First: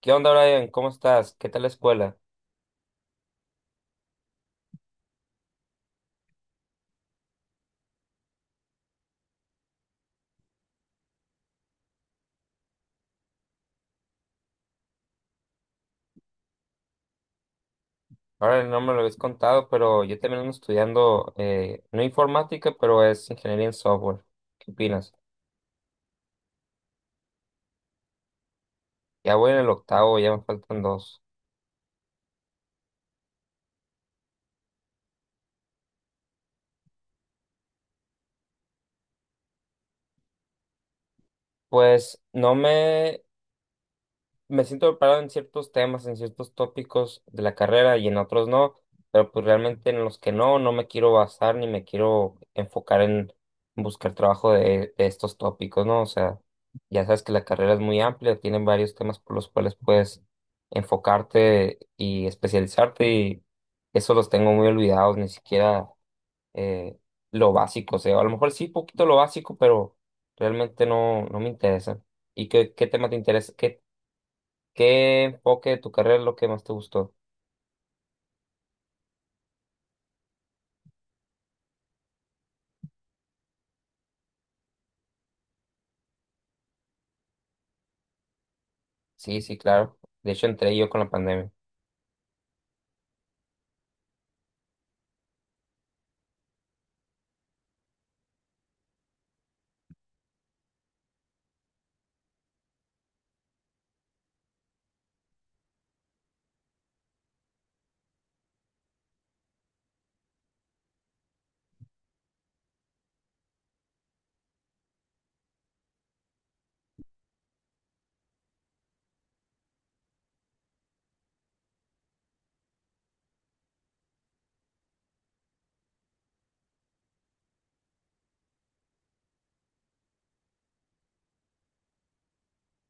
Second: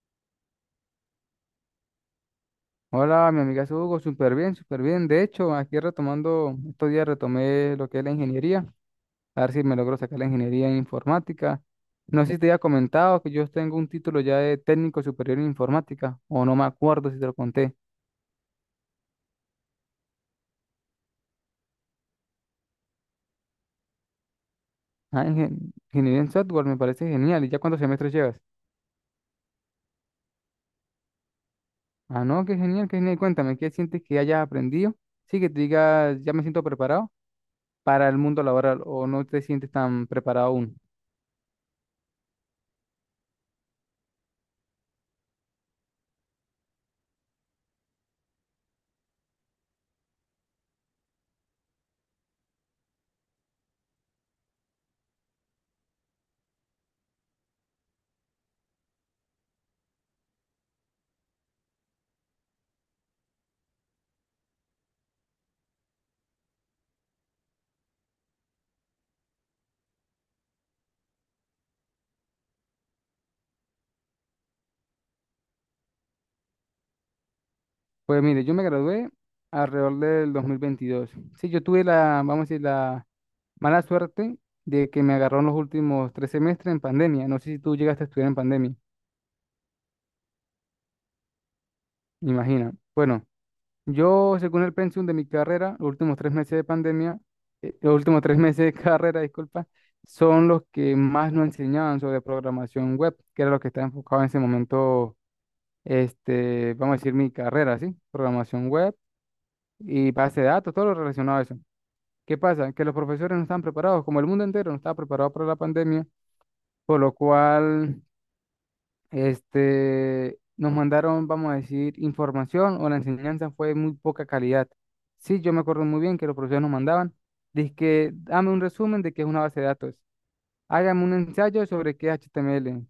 ¿Qué onda, Brian? ¿Cómo estás? ¿Qué tal la escuela? Hola, mi amiga Hugo, súper bien, súper bien. De hecho, aquí retomando, estos días retomé lo que es la ingeniería, a ver si me logro sacar la ingeniería en informática. No sé si te había comentado que yo tengo un título ya de técnico superior en informática, o no me acuerdo si te lo conté. Ahora no me lo habéis contado, pero yo también ando estudiando, no informática, pero es ingeniería en software. ¿Qué opinas? Ah, ingeniería en software me parece genial. ¿Y ya cuántos semestres llevas? Ya voy en el octavo, ya me faltan dos. Ah, no, qué genial, qué genial. Cuéntame, ¿qué sientes que hayas aprendido? Sí, que te digas, ya me siento preparado para el mundo laboral, o no te sientes tan preparado aún. Pues no me Me siento preparado en ciertos temas, en ciertos tópicos de la carrera y en otros no, pero pues realmente en los que no, no me quiero basar ni me quiero enfocar en buscar trabajo de estos tópicos, ¿no? O sea, ya sabes que la carrera es muy amplia, tienen varios temas por los cuales puedes enfocarte y especializarte y eso los tengo muy olvidados, ni siquiera eh, lo básico, o sea, a lo mejor sí, poquito lo básico, pero realmente no, no me interesa. ¿Y qué tema te interesa? ¿Qué enfoque de tu carrera es lo que más te gustó? Pues mire, yo me gradué alrededor del 2022. Sí, yo tuve la, vamos a decir, la mala suerte de que me agarró en los últimos 3 semestres en pandemia. No sé si tú llegaste a estudiar en pandemia, Sí, sí, claro. De hecho, entré yo con la pandemia. imagina. Bueno, yo, según el pensum de mi carrera, los últimos 3 meses de pandemia, los últimos tres meses de carrera, disculpa, son los que más nos enseñaban sobre programación web, que era lo que estaba enfocado en ese momento, vamos a decir, mi carrera, ¿sí? Programación web y base de datos, todo lo relacionado a eso. ¿Qué pasa? Que los profesores no están preparados, como el mundo entero no estaba preparado para la pandemia, por lo cual nos mandaron, vamos a decir, información o la enseñanza fue de muy poca calidad. Sí, yo me acuerdo muy bien que los profesores nos mandaban, que dame un resumen de qué es una base de datos, hágame un ensayo sobre qué es HTML,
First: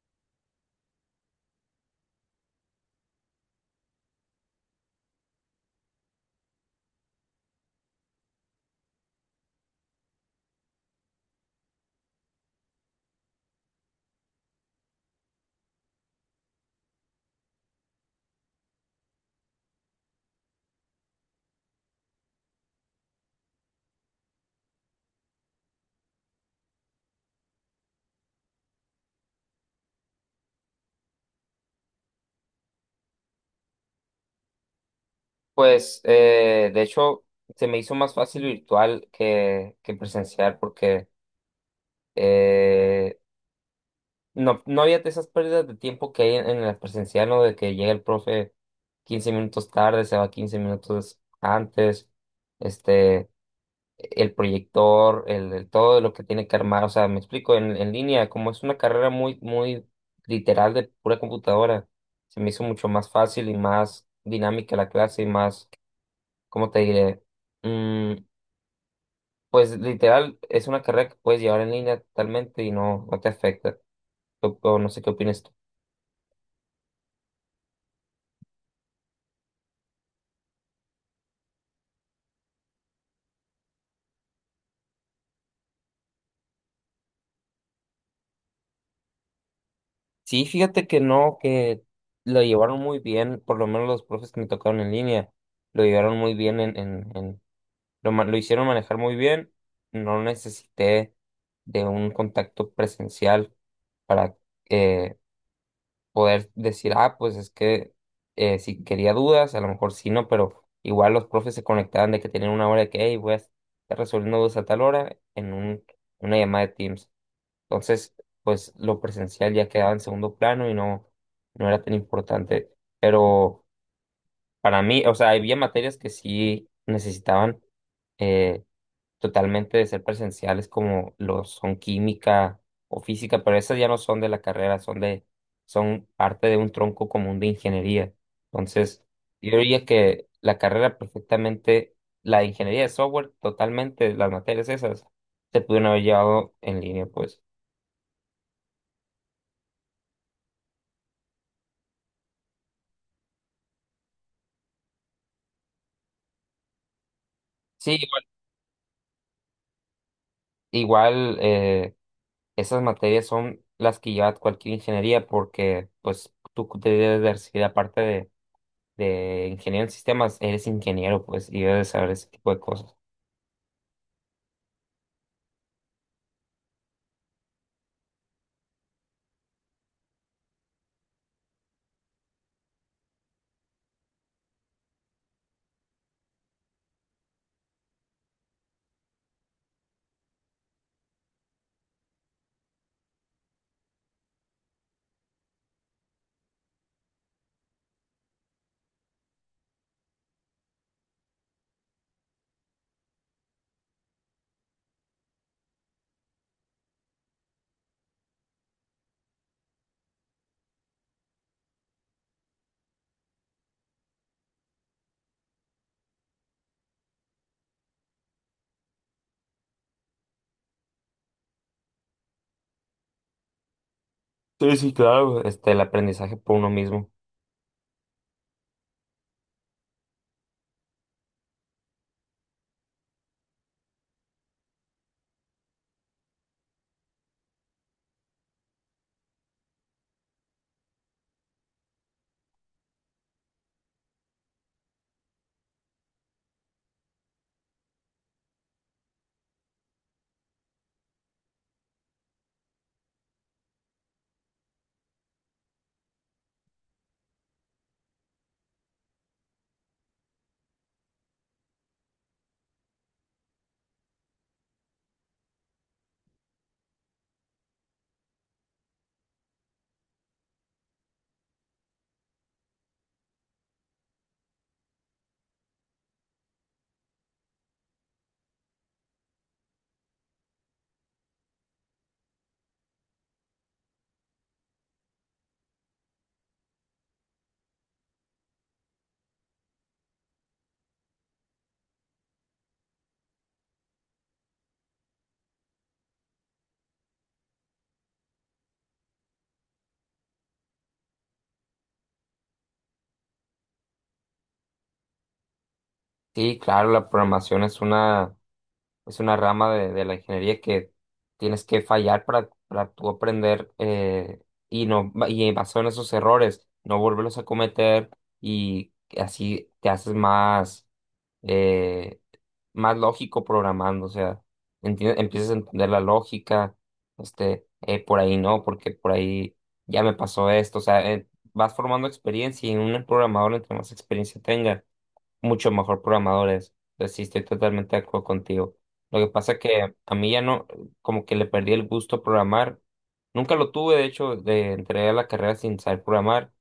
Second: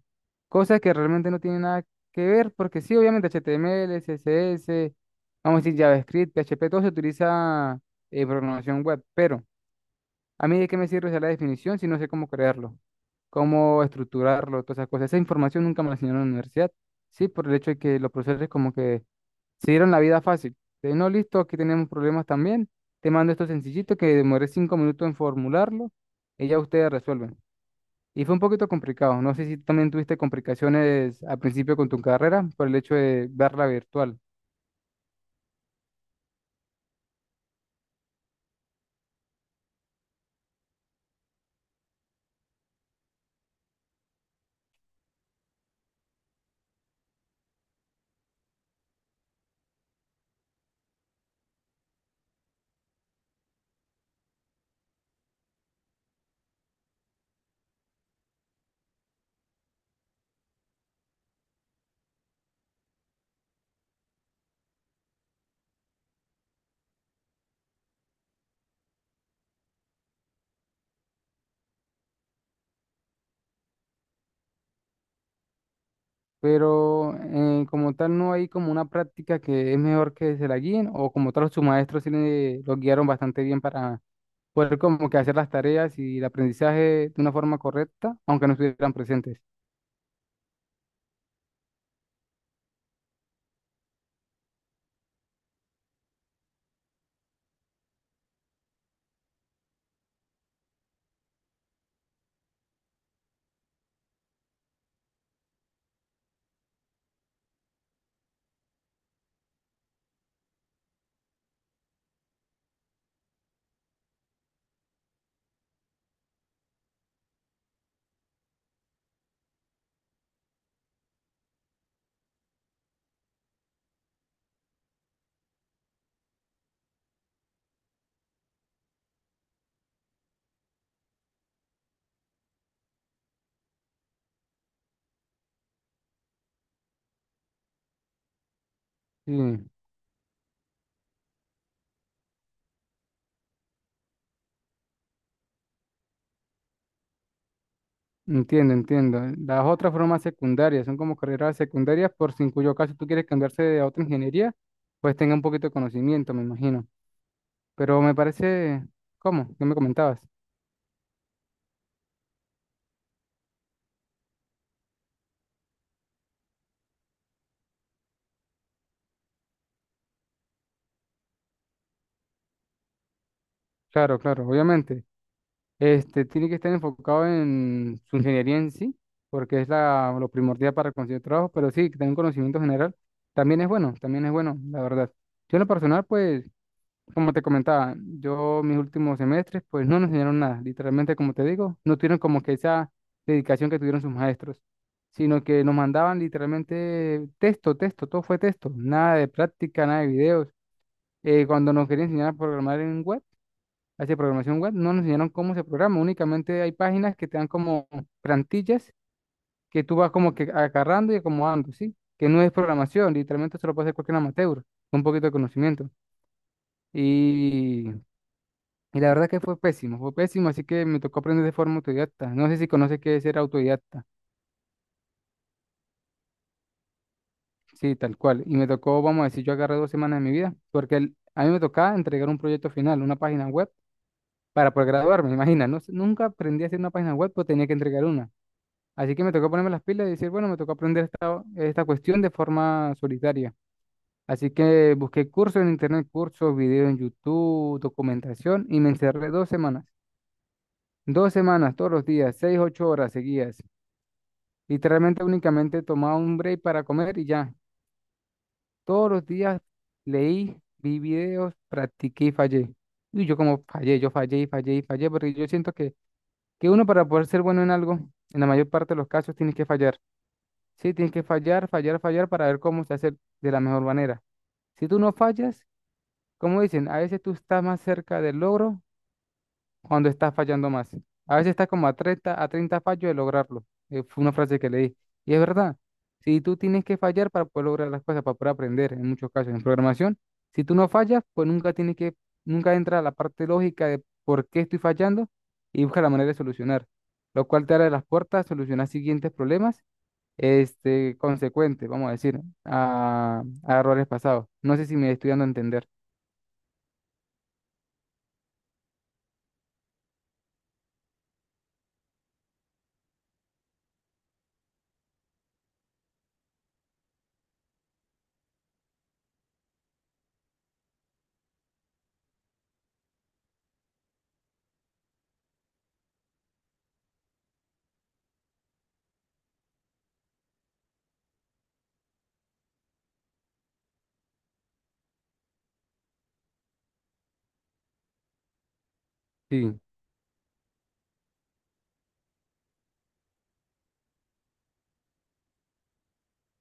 cosas que realmente no tienen nada que ver, porque sí, obviamente HTML, CSS, vamos a decir JavaScript, PHP, todo se utiliza en programación web, pero a mí de qué me sirve saber la definición si no sé cómo crearlo, cómo estructurarlo, todas esas cosas. Esa información nunca me la enseñaron en la universidad. Sí, por el hecho de que los profesores como que se dieron la vida fácil. De no, listo, aquí tenemos problemas también. Te mando esto sencillito que demoré 5 minutos en formularlo y ya ustedes resuelven. Y fue un poquito complicado. No sé si también tuviste complicaciones al principio con tu carrera por el hecho de verla virtual. Pues, de hecho, se me hizo más fácil virtual que presencial porque eh, no había esas pérdidas de tiempo que hay en la presencial, ¿no? De que llega el profe 15 minutos tarde, se va 15 minutos antes. Este, el proyector, el todo lo que tiene que armar. O sea, me explico, en línea, como es una carrera muy literal de pura computadora, se me hizo mucho más fácil y más dinámica la clase y más, ¿cómo te diré? Mm, pues literal, es una carrera que puedes llevar en línea totalmente y no, no te afecta. O no sé qué opinas tú. Pero como tal no hay como una práctica que es mejor que se la guíen o como tal sus maestros los guiaron bastante bien para poder como que hacer las tareas y el aprendizaje de una forma correcta, aunque no estuvieran presentes. Sí, fíjate que no, que lo llevaron muy bien, por lo menos los profes que me tocaron en línea, lo llevaron muy bien en lo hicieron manejar muy bien. No necesité de un contacto presencial para eh, poder decir, ah, pues es que si quería dudas, a lo mejor sí, no, pero igual los profes se conectaban de que tenían una hora de que, hey, voy a estar resolviendo dudas a tal hora en una llamada de Teams. Entonces, pues lo presencial ya quedaba en segundo plano y no, no era tan importante. Pero para mí, o sea, había materias que sí necesitaban. eh, Totalmente de ser presenciales como lo son química o física, pero esas ya no son de la carrera, son son parte de un tronco común de ingeniería. Entonces, Sí, yo diría que la carrera perfectamente, la de ingeniería de software, totalmente, las materias esas, se pudieron haber llevado en línea, pues. entiendo, entiendo. Las otras formas secundarias son como carreras secundarias por si en cuyo caso tú quieres cambiarse a otra ingeniería, pues tenga un poquito de conocimiento, me imagino. Sí, Pero me igual, parece, ¿cómo? ¿Qué me comentabas? igual, esas materias son las que lleva cualquier ingeniería porque, pues, tú debes de recibir aparte de ingeniero en sistemas, eres ingeniero, pues, y debes saber ese tipo de cosas. Claro, claro, obviamente. Tiene que estar enfocado en su ingeniería en sí, porque es la, lo primordial para conseguir trabajo, pero sí, que tenga un conocimiento general también es bueno, la verdad. Yo en lo personal, pues, como te comentaba, yo mis últimos semestres, pues no nos enseñaron nada, literalmente, como te digo, no tuvieron como que esa dedicación que tuvieron sus maestros, sino que nos mandaban literalmente texto, texto, todo fue texto, nada de práctica, nada de videos. Cuando nos querían enseñar a programar en web, hacia programación web, no nos enseñaron cómo se programa, únicamente hay páginas que te dan como plantillas que tú vas como que agarrando y acomodando, ¿sí? Que no es programación, literalmente se lo puede hacer cualquier amateur, con un poquito de conocimiento. Y, y la verdad que fue pésimo, así que me tocó aprender de forma autodidacta. No sé si conoces qué es ser autodidacta, Sí, sí, claro. Este, el aprendizaje por uno mismo. sí, tal cual. Y me tocó, vamos a decir, yo agarré 2 semanas de mi vida, porque a mí me tocaba entregar un proyecto final, una página web, para poder graduarme, imagina, no, sé, nunca aprendí a hacer una página web, pues tenía que entregar una. Así que me tocó ponerme las pilas y decir, bueno, me tocó aprender esta cuestión de forma solitaria. Así que busqué cursos en internet, cursos, videos en YouTube, documentación y me encerré 2 semanas. 2 semanas, todos los días, 6, 8 horas seguidas. Literalmente únicamente tomaba un break para comer y ya. Todos los días leí, vi videos, practiqué y fallé. Y yo como fallé, yo fallé y fallé y fallé, porque yo siento que uno para poder ser bueno en algo, en la mayor parte de los casos, tienes que fallar. Sí, tienes que fallar, fallar, fallar para ver cómo se hace de la mejor manera. Si tú no fallas, como dicen, a veces tú estás más cerca del logro cuando estás fallando más. A veces estás como a 30 a 30 fallos de lograrlo. Fue una frase que leí. Y es verdad, si tú tienes que fallar para poder lograr las cosas, para poder aprender, en muchos casos en programación, si tú no fallas, pues nunca tienes que, nunca entra la parte lógica de por qué estoy fallando y busca la manera de solucionar, lo cual te abre las puertas a solucionar siguientes problemas consecuente, vamos a decir, a errores pasados. No sé si me estoy dando a entender. Sí, claro, la programación es una rama de la ingeniería que tienes que fallar para tú aprender y no, y basado en esos errores, no volverlos a cometer y así te haces más. eh, Más lógico programando, o sea, empiezas a entender la lógica, este, por ahí no, porque por ahí ya me pasó esto, o sea, vas formando experiencia y un programador, entre más experiencia tenga, mucho mejor programador es. Entonces, sí, estoy totalmente de acuerdo contigo. Lo que pasa Sí. que a mí ya no, como que le perdí el gusto a programar. Nunca lo tuve, de hecho, de entré a la carrera sin saber programar.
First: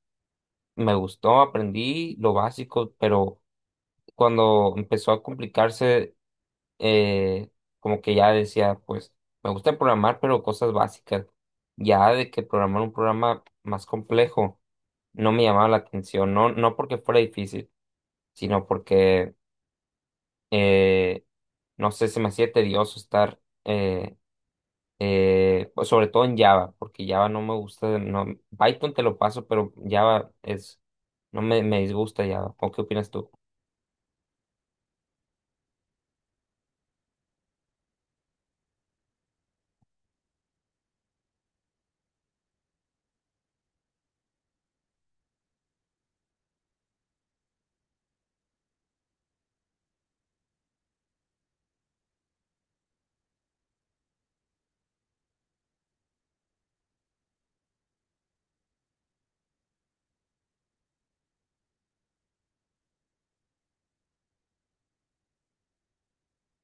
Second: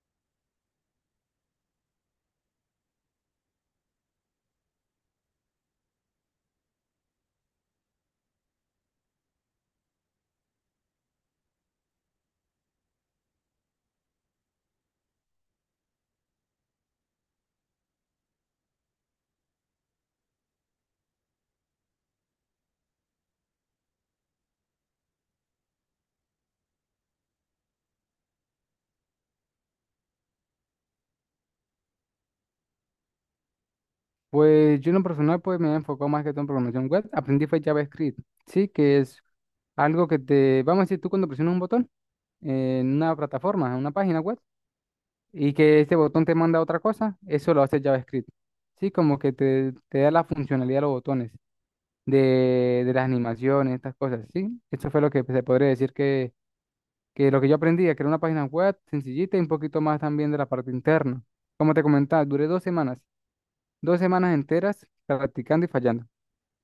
Me gustó, aprendí lo básico, pero cuando empezó a complicarse, eh, como que ya decía, pues, me gusta programar, pero cosas básicas. Ya de que programar un programa más complejo no me llamaba la atención, no, no porque fuera difícil, sino porque, eh, no sé, se me hacía tedioso estar, eh, pues, sobre todo en Java, porque Java no me gusta, no, Python te lo paso, pero Java es, no me, me disgusta Java. ¿O qué opinas tú? Pues yo en lo personal pues me he enfocado más que todo en programación web. Aprendí fue JavaScript, sí, que es algo que te, vamos a decir, tú cuando presionas un botón en una plataforma, en una página web, y que este botón te manda a otra cosa, eso lo hace JavaScript. Sí, como que te da la funcionalidad de los botones, de las animaciones, estas cosas, ¿sí? Eso fue lo que se podría decir que lo que yo aprendí a crear una página web sencillita y un poquito más también de la parte interna. Como te comentaba, duré 2 semanas, 2 semanas enteras practicando y fallando.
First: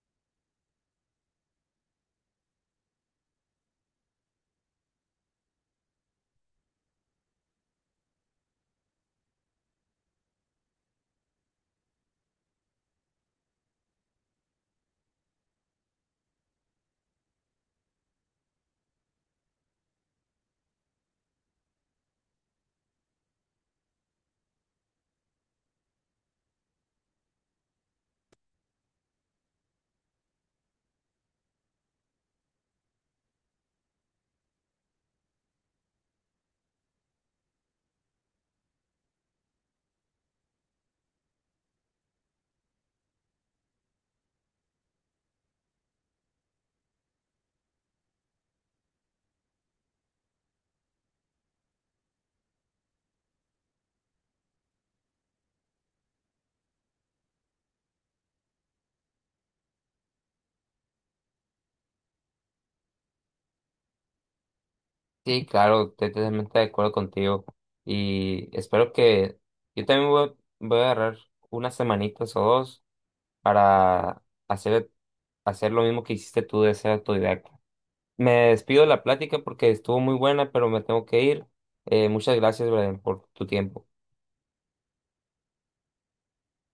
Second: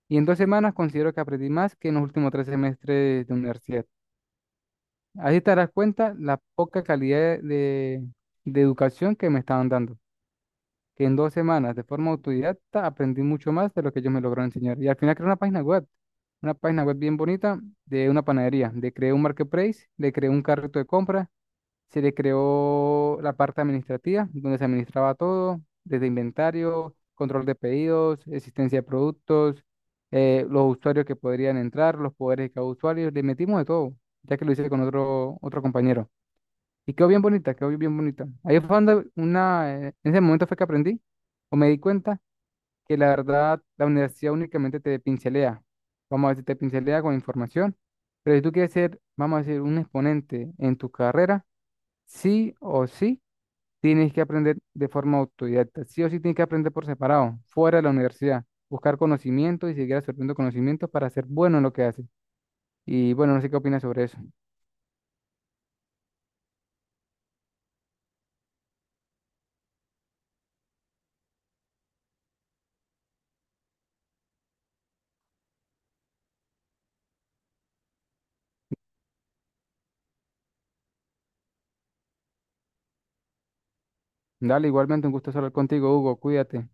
Y en 2 semanas considero que aprendí más que en los últimos tres semestres de universidad. Ahí te darás cuenta la poca calidad de educación que me estaban dando. Que en 2 semanas, de forma autodidacta, aprendí mucho más de lo que ellos me lograron enseñar. Y al final creé una página web bien bonita de una panadería. Le creé un marketplace, le creé un carrito de compra. Se le creó la parte administrativa, donde se administraba todo, desde inventario, control de pedidos, existencia de productos, los usuarios que podrían entrar, los poderes de cada usuario. Le metimos de todo, ya que lo hice con otro compañero. Y quedó bien bonita, quedó bien bonita. Ahí fue donde en ese momento fue que aprendí o me di cuenta que la verdad la universidad únicamente te pincelea. Vamos a decir, te pincelea con información, pero si tú quieres ser, vamos a decir, un exponente en tu carrera, sí o sí tienes que aprender de forma autodidacta. Sí o sí tienes que aprender por separado, fuera de la universidad. Buscar conocimiento y seguir absorbiendo conocimientos para ser bueno en lo que haces. Y bueno, no sé qué opinas sobre eso. Sí, claro, estoy totalmente de acuerdo contigo y espero que yo también voy a agarrar unas semanitas o dos para hacer, hacer lo mismo que hiciste tú de ser autodidacta. Me despido de la plática porque estuvo muy buena, pero me tengo que ir. Muchas gracias, Brian, por tu tiempo. Dale, igualmente un gusto hablar contigo, Hugo. Cuídate.